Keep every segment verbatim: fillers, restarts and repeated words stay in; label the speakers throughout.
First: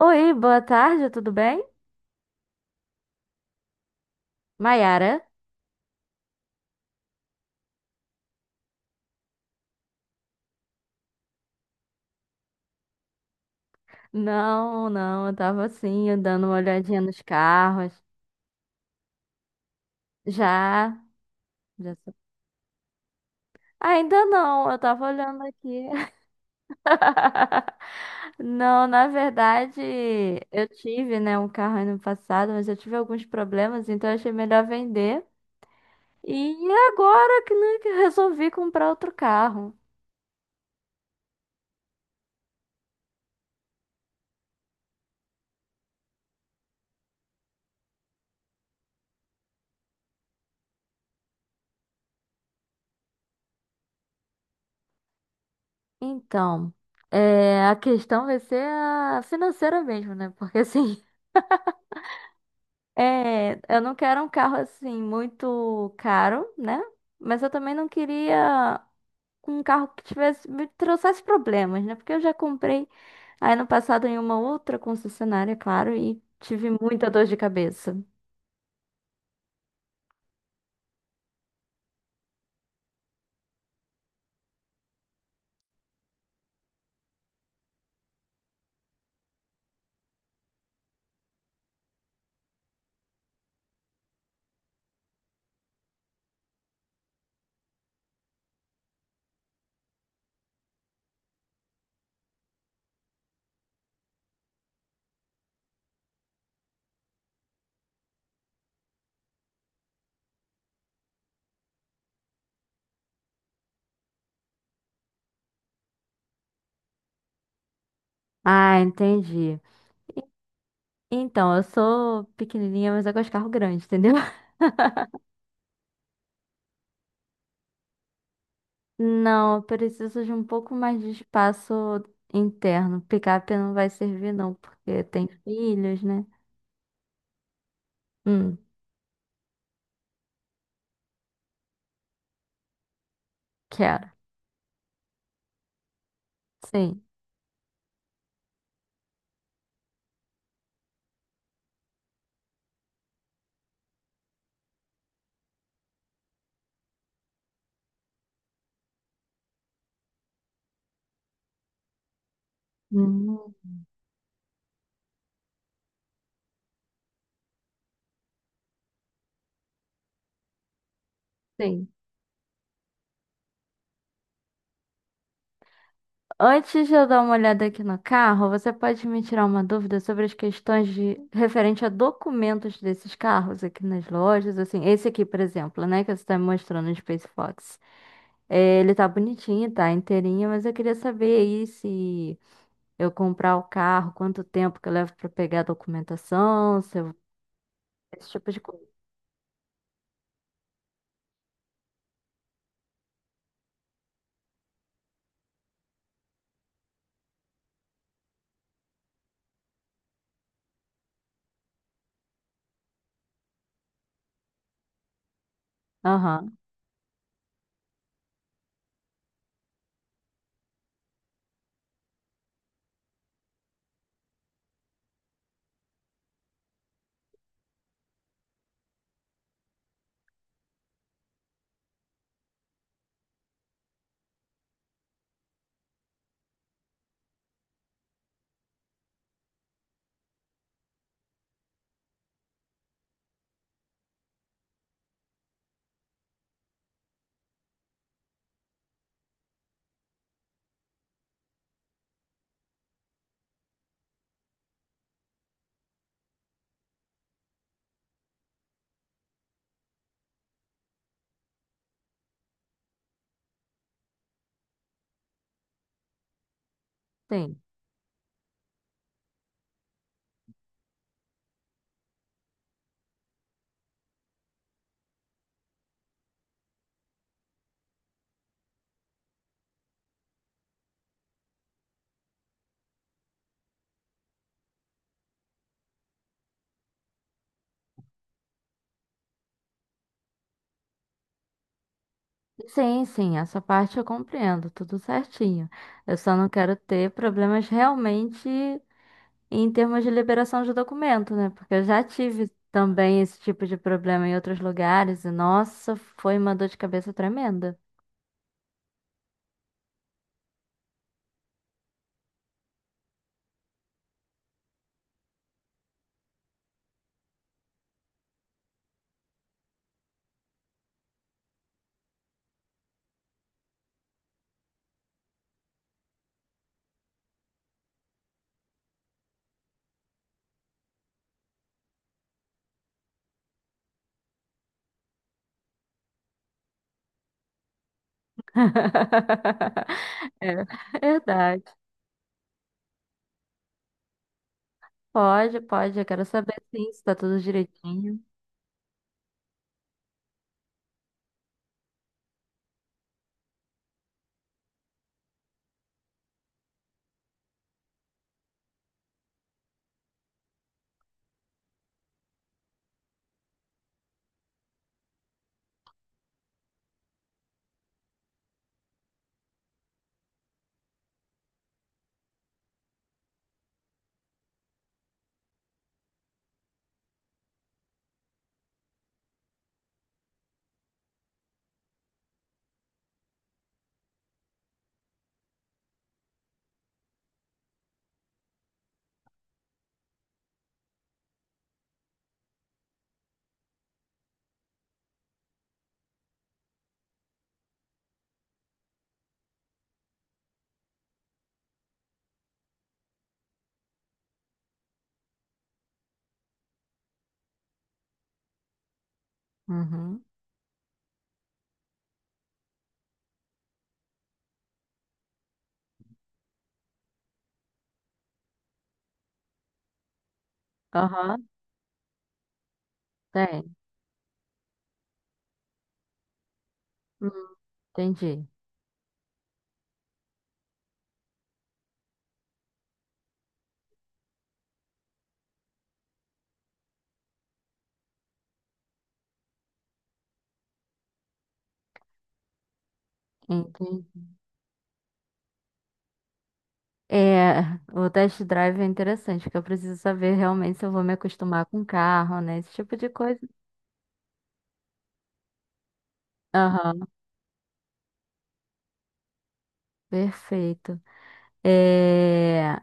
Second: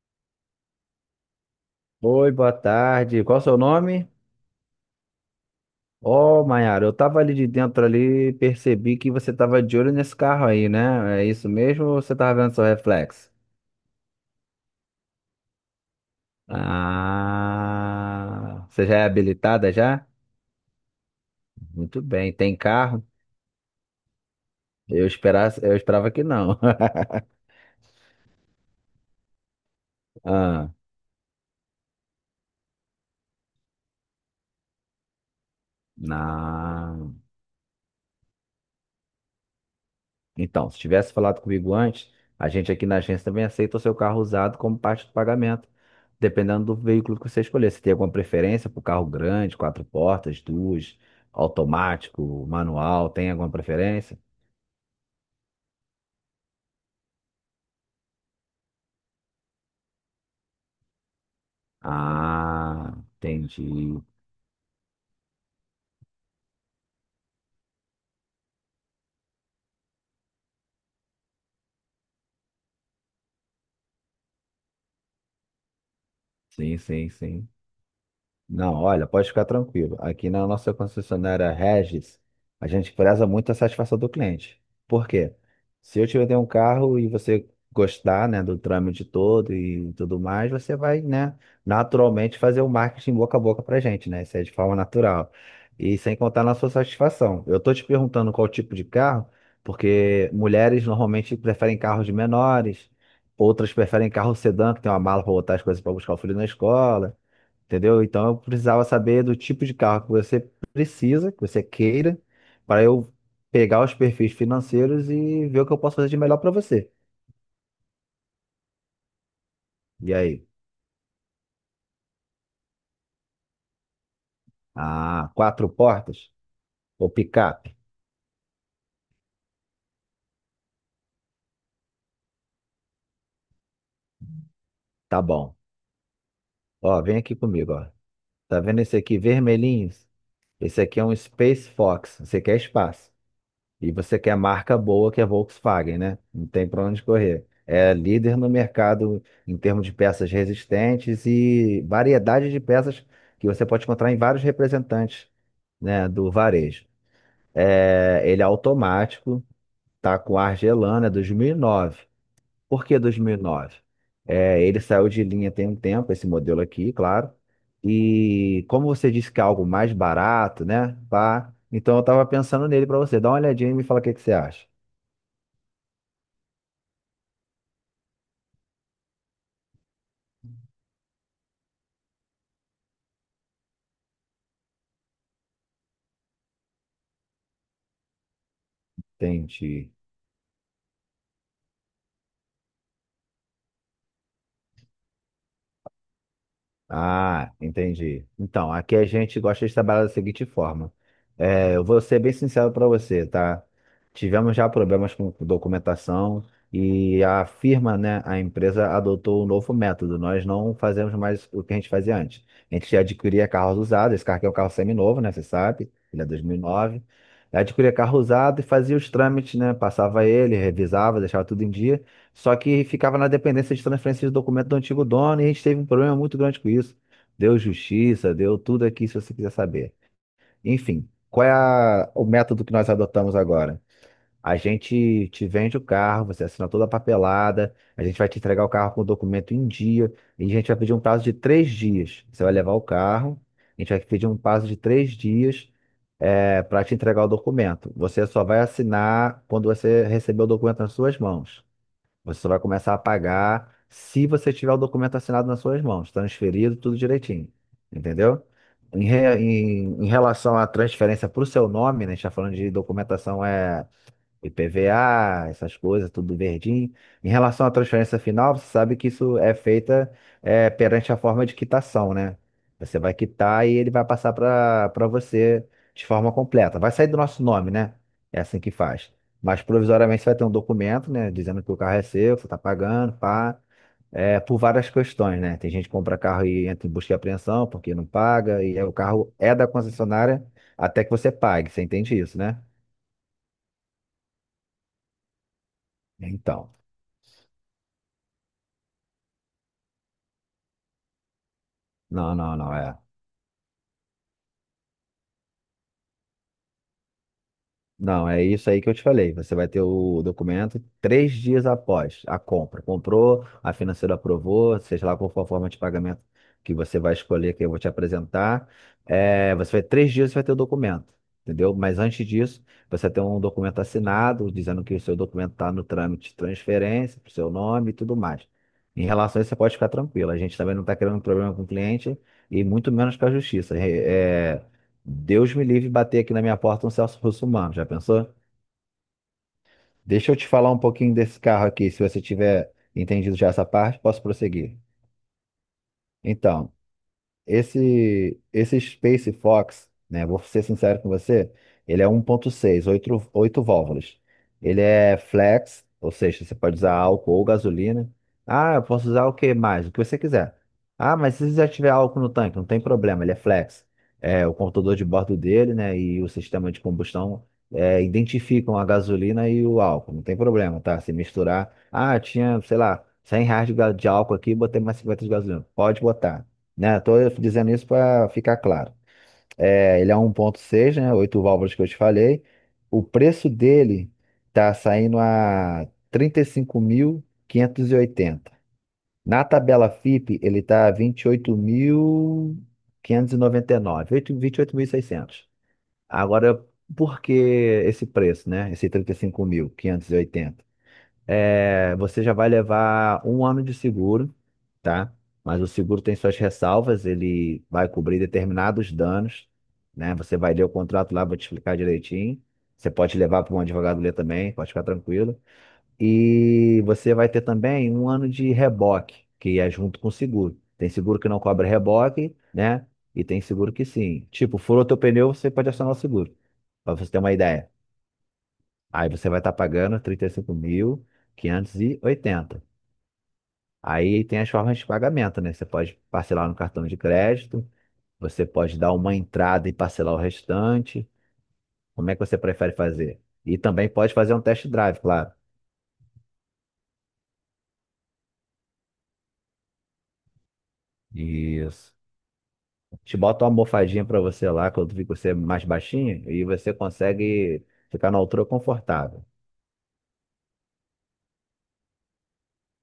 Speaker 1: Oi, boa tarde, tudo bem?
Speaker 2: Oi, boa tarde. Qual o seu nome?
Speaker 1: Maiara?
Speaker 2: Ó, Maiara, eu tava ali de dentro ali, percebi que você tava de olho nesse carro aí, né? É isso mesmo ou você tava vendo seu reflexo?
Speaker 1: Não, não, eu tava assim, dando uma olhadinha nos carros.
Speaker 2: Ah, você já é habilitada já?
Speaker 1: Já, já.
Speaker 2: Muito
Speaker 1: Sou-
Speaker 2: bem, tem carro?
Speaker 1: ainda não, eu tava
Speaker 2: Eu
Speaker 1: olhando
Speaker 2: esperava, eu
Speaker 1: aqui.
Speaker 2: esperava que não.
Speaker 1: Não, na verdade, eu
Speaker 2: Ah,
Speaker 1: tive, né, um carro ano passado, mas eu tive alguns problemas, então eu achei melhor vender. E
Speaker 2: não.
Speaker 1: agora que, né, que eu resolvi comprar outro carro.
Speaker 2: Então, se tivesse falado comigo antes, a gente aqui na agência também aceita o seu carro usado como parte do pagamento, dependendo do veículo que você escolher. Você tem alguma preferência por carro grande, quatro portas, duas, automático, manual? Tem alguma preferência?
Speaker 1: Então, é, a questão vai ser a financeira mesmo, né? Porque assim.
Speaker 2: Ah,
Speaker 1: É, eu não
Speaker 2: entendi.
Speaker 1: quero um carro assim muito caro, né? Mas eu também não queria um carro que tivesse me trouxesse problemas, né? Porque eu já comprei aí no passado em uma outra concessionária, claro, e tive
Speaker 2: Sim, sim,
Speaker 1: muita dor de
Speaker 2: sim.
Speaker 1: cabeça.
Speaker 2: Não, olha, pode ficar tranquilo. Aqui na nossa concessionária Regis, a gente preza muito a satisfação do cliente. Por quê? Se eu te vender um carro e você gostar, né, do trâmite todo e tudo mais, você vai, né, naturalmente fazer o marketing boca a boca pra gente, né? Isso é de forma natural. E sem contar na sua satisfação. Eu tô te perguntando qual tipo de carro, porque mulheres normalmente preferem carros menores, outras preferem carro sedã, que tem uma mala para botar as coisas para buscar o filho na escola, entendeu? Então eu precisava saber do tipo de carro que você precisa, que você queira, para eu pegar os perfis financeiros e ver o que eu posso fazer de melhor para você.
Speaker 1: Ah, entendi.
Speaker 2: E aí?
Speaker 1: Então, eu sou pequenininha, mas eu gosto de carro grande, entendeu?
Speaker 2: Ah, quatro portas? Ou picape?
Speaker 1: Não, eu preciso de um pouco mais de espaço interno. Picape não vai servir, não, porque
Speaker 2: Tá
Speaker 1: tem
Speaker 2: bom.
Speaker 1: filhos, né?
Speaker 2: Ó, vem aqui comigo, ó.
Speaker 1: Hum,
Speaker 2: Tá vendo esse aqui vermelhinho? Esse aqui é um Space Fox. Você quer espaço. E
Speaker 1: quero.
Speaker 2: você quer marca boa, que é Volkswagen, né? Não tem para onde
Speaker 1: Sim.
Speaker 2: correr. É líder no mercado em termos de peças resistentes e variedade de peças que você pode encontrar em vários representantes, né, do varejo. É, ele é automático, tá com ar gelando, é dois mil e nove. Por que
Speaker 1: Hum,
Speaker 2: dois mil e nove? É, ele saiu de linha tem um tempo, esse modelo aqui, claro. E como você disse que é algo mais barato, né? Pá,
Speaker 1: sim.
Speaker 2: então eu tava pensando nele para você. Dá uma olhadinha e me fala o que que você acha.
Speaker 1: Antes de eu dar uma olhada aqui no carro, você pode me tirar uma dúvida sobre as questões de referente a documentos desses carros aqui nas lojas, assim, esse aqui, por exemplo, né, que você está me mostrando no Space Fox. É, ele tá bonitinho,
Speaker 2: Entendi.
Speaker 1: tá inteirinho, mas eu queria saber aí se eu comprar o carro, quanto tempo que eu levo para pegar a documentação, se eu-
Speaker 2: Ah, entendi.
Speaker 1: esse tipo de
Speaker 2: Então,
Speaker 1: coisa.
Speaker 2: aqui a gente gosta de trabalhar da seguinte forma. É, eu vou ser bem sincero para você, tá? Tivemos já problemas com documentação e a firma, né, a empresa adotou um novo método. Nós não fazemos mais o que a gente fazia antes. A gente adquiria carros usados. Esse carro aqui é um carro seminovo, né? Você sabe, ele é dois
Speaker 1: Aham,
Speaker 2: mil e nove. Adquiria carro usado e fazia os trâmites, né? Passava ele, revisava, deixava tudo em dia. Só que ficava na dependência de transferência de documento do antigo dono e a gente teve um problema muito grande com isso. Deu justiça, deu tudo aqui, se você quiser saber. Enfim, qual é a- o método que nós adotamos agora? A gente te vende o carro, você assina toda a papelada, a gente vai te entregar o carro com o documento em dia, e a gente vai pedir um prazo de três dias. Você vai levar o carro, a gente vai pedir um prazo de três dias para te entregar o documento. Você só vai assinar quando você receber o documento nas suas mãos. Você só vai começar a pagar se você tiver o documento assinado nas suas mãos, transferido, tudo direitinho. Entendeu? Em, re- em- em relação à transferência para o seu nome, né, a gente está falando de documentação é I P V A, essas coisas, tudo verdinho. Em
Speaker 1: sim.
Speaker 2: relação à transferência final, você sabe que isso é feita, é, perante a forma de quitação, né? Você vai quitar e ele vai passar para para você de forma completa. Vai sair do nosso nome, né? É assim que faz. Mas provisoriamente você vai ter um documento, né? Dizendo que o carro é seu, que você está pagando, pá. É, por várias questões, né? Tem gente que compra carro e entra em busca e apreensão porque não paga, e aí o carro é da concessionária até que você pague. Você entende isso, né?
Speaker 1: Sim, sim, essa parte eu compreendo, tudo certinho. Eu só não
Speaker 2: Então.
Speaker 1: quero ter problemas realmente em termos de liberação de documento, né? Porque eu já
Speaker 2: Não,
Speaker 1: tive
Speaker 2: não, não, é.
Speaker 1: também esse tipo de problema em outros lugares e, nossa, foi uma dor de cabeça tremenda.
Speaker 2: Não, é isso aí que eu te falei. Você vai ter o documento três dias após a compra. Comprou, a financeira aprovou, seja lá qual for a forma de pagamento que você vai escolher, que eu vou te apresentar. É, você vai três dias você vai ter o documento, entendeu? Mas antes disso, você tem um documento assinado dizendo que o seu documento está no trâmite de transferência, para o seu nome e tudo mais. Em relação a isso, você pode ficar tranquilo. A gente também não está criando problema com o cliente e muito menos com a justiça. É, Deus me livre bater aqui na minha porta um Celso Russomano, já pensou? Deixa eu te falar um pouquinho
Speaker 1: É
Speaker 2: desse
Speaker 1: verdade.
Speaker 2: carro aqui, se você tiver entendido já essa parte, posso prosseguir.
Speaker 1: Pode, pode. Eu quero saber
Speaker 2: Então,
Speaker 1: sim, se tá tudo direitinho.
Speaker 2: Esse, esse Space Fox, né? Vou ser sincero com você, ele é um ponto seis, oito, oito válvulas. Ele é flex, ou seja, você pode usar álcool ou gasolina. Ah, eu posso usar o que mais? O que você quiser. Ah, mas se já tiver álcool no tanque, não tem problema, ele é flex. É, o computador de bordo dele, né, e o sistema de combustão é, identificam a gasolina e o álcool, não tem problema, tá? Se misturar, ah, tinha, sei lá, cem reais de ga- de álcool aqui, botei mais cinquenta de gasolina. Pode botar, né? Tô dizendo isso para ficar claro. É, ele é um 1.6, né? Oito válvulas que eu te falei. O preço dele tá saindo a trinta e e cinco mil quinhentos e oitenta. Na tabela FIPE, ele tá vinte e oito- mil mil quinhentos e e e noventa nove oito- vinte e oito mil e seiscentos. Agora, por que esse preço, né? Esse trinta e cinco mil quinhentos e oitenta, é, você já vai levar um ano de seguro, tá? Mas o seguro tem suas ressalvas, ele vai cobrir determinados danos, né?
Speaker 1: Uhum.
Speaker 2: Você vai ler o contrato lá, vou te explicar direitinho. Você pode levar para um advogado ler também, pode ficar tranquilo. E você vai ter também um ano de reboque, que é junto com o seguro. Tem seguro que não
Speaker 1: Aham,
Speaker 2: cobra reboque, né? E tem seguro
Speaker 1: tem.
Speaker 2: que sim. Tipo, furou teu pneu, você pode acionar o seguro, para você ter
Speaker 1: Hum,
Speaker 2: uma ideia.
Speaker 1: entendi.
Speaker 2: Aí você vai estar pagando trinta e e cinco mil quinhentos e oitenta. Aí tem as formas de pagamento, né? Você pode parcelar no cartão de crédito, você pode dar uma entrada e parcelar o restante. Como é que você prefere fazer? E também pode
Speaker 1: Entendi.
Speaker 2: fazer um test drive, claro.
Speaker 1: É, o test drive é interessante, porque eu preciso saber realmente se eu vou me acostumar com o
Speaker 2: Isso.
Speaker 1: carro, né? Esse tipo de
Speaker 2: Te
Speaker 1: coisa.
Speaker 2: bota uma almofadinha para você lá, quando fica você mais baixinho, e você
Speaker 1: Aham,
Speaker 2: consegue ficar na altura confortável.
Speaker 1: perfeito. É,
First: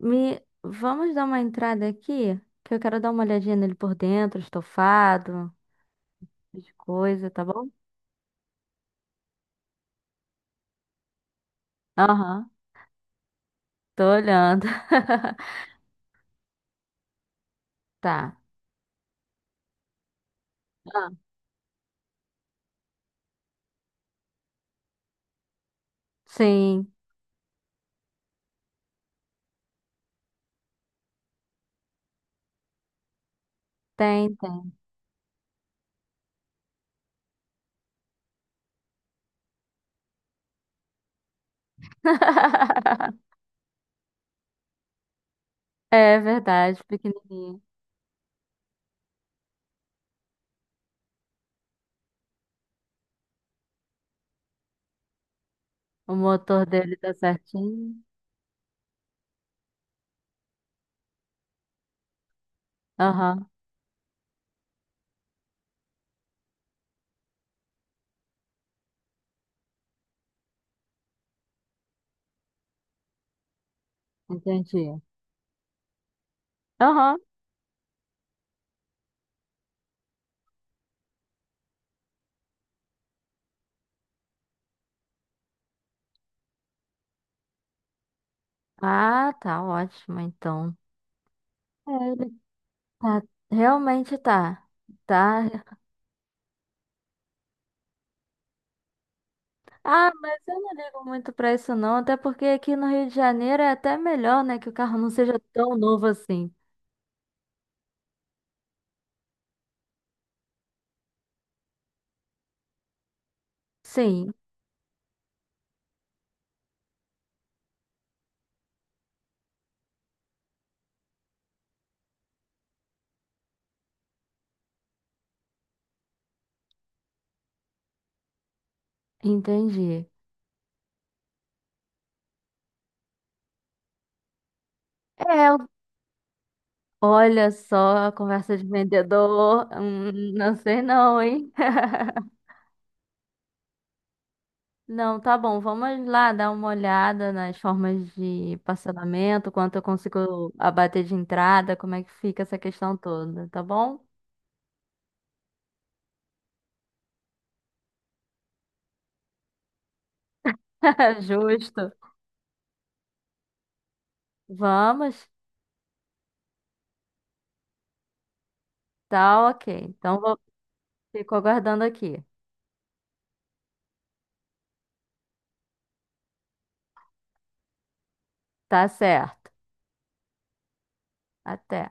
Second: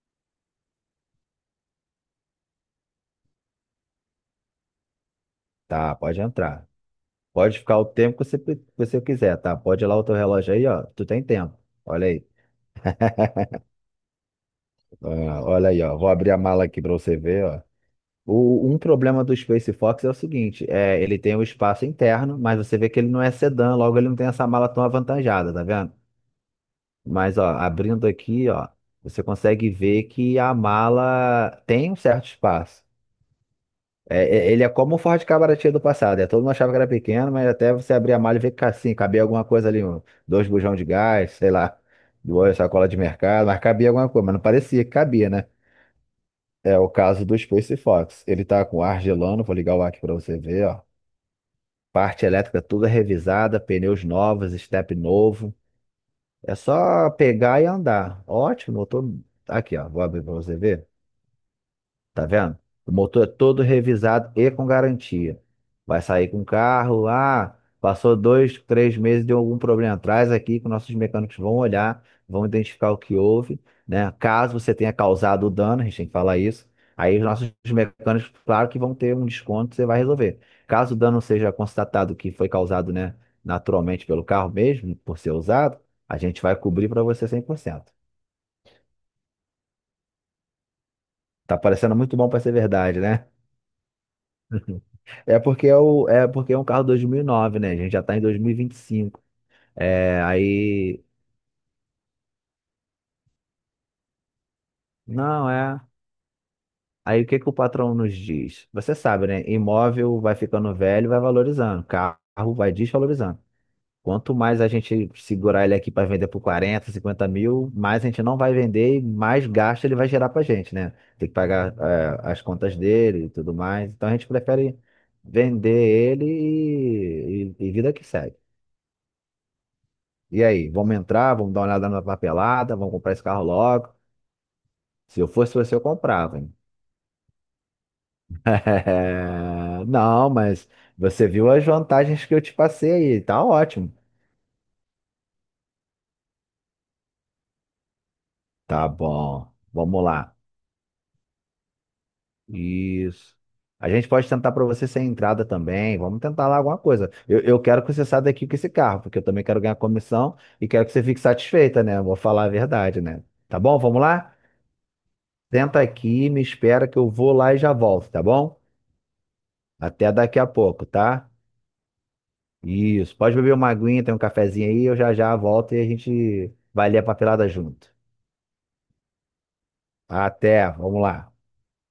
Speaker 1: me, vamos dar uma entrada aqui, que eu quero dar uma olhadinha nele por dentro, estofado,
Speaker 2: Tá, pode entrar.
Speaker 1: de coisa, tá
Speaker 2: Pode
Speaker 1: bom?
Speaker 2: ficar o tempo que você, que você quiser, tá? Pode ir lá o teu relógio aí, ó. Tu tem tempo. Olha aí.
Speaker 1: Aham, tô olhando.
Speaker 2: Ah, olha aí, ó. Vou abrir a mala aqui para você ver, ó.
Speaker 1: Tá.
Speaker 2: O, um problema do Space Fox é o seguinte, é,
Speaker 1: Ah,
Speaker 2: ele tem um espaço interno, mas você vê que ele não é sedã, logo ele não tem essa mala tão avantajada, tá vendo?
Speaker 1: sim,
Speaker 2: Mas, ó, abrindo aqui, ó, você consegue ver que a mala tem um certo espaço. É,
Speaker 1: tem,
Speaker 2: é- ele é
Speaker 1: tem.
Speaker 2: como o Ford Cabramatil do passado, é, todo mundo achava que era pequeno, mas até você abrir a mala e ver que tá assim, cabia alguma coisa ali, um- dois bujão de gás, sei lá, duas sacolas de mercado, mas cabia alguma coisa, mas não parecia que cabia, né?
Speaker 1: É
Speaker 2: É
Speaker 1: verdade,
Speaker 2: o caso do
Speaker 1: pequenininho.
Speaker 2: Space Fox. Ele tá com ar gelando, vou ligar o ar aqui pra você ver, ó. Parte elétrica toda revisada, pneus novos, step novo.
Speaker 1: O
Speaker 2: É
Speaker 1: motor dele
Speaker 2: só
Speaker 1: tá
Speaker 2: pegar e
Speaker 1: certinho.
Speaker 2: andar. Ótimo, eu tô aqui, ó. Vou abrir pra você ver. Tá vendo? O motor é
Speaker 1: Aham,
Speaker 2: todo revisado e com garantia. Vai sair com o carro, ah, passou dois, três meses, deu algum problema. Traz aqui que nossos mecânicos vão olhar, vão identificar o que houve, né? Caso você
Speaker 1: entendi.
Speaker 2: tenha causado o dano, a gente tem que falar isso. Aí
Speaker 1: Aham.
Speaker 2: os nossos mecânicos, claro que vão ter um desconto, você vai resolver. Caso o dano seja constatado que foi causado, né, naturalmente pelo carro mesmo, por ser usado, a gente vai cobrir para você cem por cento.
Speaker 1: Ah, tá ótimo, então.
Speaker 2: Tá
Speaker 1: É,
Speaker 2: parecendo muito bom
Speaker 1: ele
Speaker 2: para ser verdade,
Speaker 1: tá,
Speaker 2: né?
Speaker 1: realmente tá.
Speaker 2: É
Speaker 1: Tá.
Speaker 2: porque é, o, é porque é um carro dois mil e nove, né? A gente já tá em dois mil e e vinte e cinco.
Speaker 1: Ah,
Speaker 2: É,
Speaker 1: mas eu não
Speaker 2: aí.
Speaker 1: ligo muito pra isso não, até porque aqui no Rio de Janeiro é até melhor, né, que o carro não seja
Speaker 2: Não,
Speaker 1: tão
Speaker 2: é.
Speaker 1: novo assim.
Speaker 2: Aí o que que o patrão nos diz? Você sabe, né? Imóvel vai ficando velho, vai valorizando. Carro vai desvalorizando.
Speaker 1: Sim,
Speaker 2: Quanto mais a gente segurar ele aqui para vender por quarenta, cinquenta mil, mais a gente não vai vender e mais gasto ele vai gerar pra gente, né? Tem que pagar, é, as contas dele e tudo mais. Então a gente prefere vender ele e, e e vida que segue.
Speaker 1: entendi.
Speaker 2: E aí, vamos entrar, vamos dar uma olhada na papelada, vamos comprar esse carro logo. Se eu
Speaker 1: É,
Speaker 2: fosse você, eu comprava, hein?
Speaker 1: olha só a conversa de vendedor,
Speaker 2: Não,
Speaker 1: hum, não
Speaker 2: mas
Speaker 1: sei não,
Speaker 2: você viu
Speaker 1: hein?
Speaker 2: as vantagens que eu te passei aí, tá ótimo.
Speaker 1: Não, tá bom, vamos lá dar uma olhada nas formas de
Speaker 2: Tá bom,
Speaker 1: parcelamento, quanto eu
Speaker 2: vamos lá.
Speaker 1: consigo abater de entrada, como é que fica essa questão
Speaker 2: Isso.
Speaker 1: toda, tá
Speaker 2: A
Speaker 1: bom?
Speaker 2: gente pode tentar para você sem entrada também. Vamos tentar lá alguma coisa. Eu, eu quero que você saia daqui com esse carro, porque eu também quero ganhar comissão e quero que você fique satisfeita,
Speaker 1: Justo.
Speaker 2: né? Vou falar a verdade, né? Tá bom? Vamos lá?
Speaker 1: Vamos?
Speaker 2: Senta aqui, me espera que eu vou lá e já volto, tá bom?
Speaker 1: Tá, ok.
Speaker 2: Até
Speaker 1: Então, vou...
Speaker 2: daqui a pouco, tá?
Speaker 1: fico aguardando aqui.
Speaker 2: Isso. Pode beber uma aguinha, tem um cafezinho aí, eu já já volto e a gente vai ler a papelada junto.
Speaker 1: Tá certo.
Speaker 2: Até, vamos lá.
Speaker 1: Até.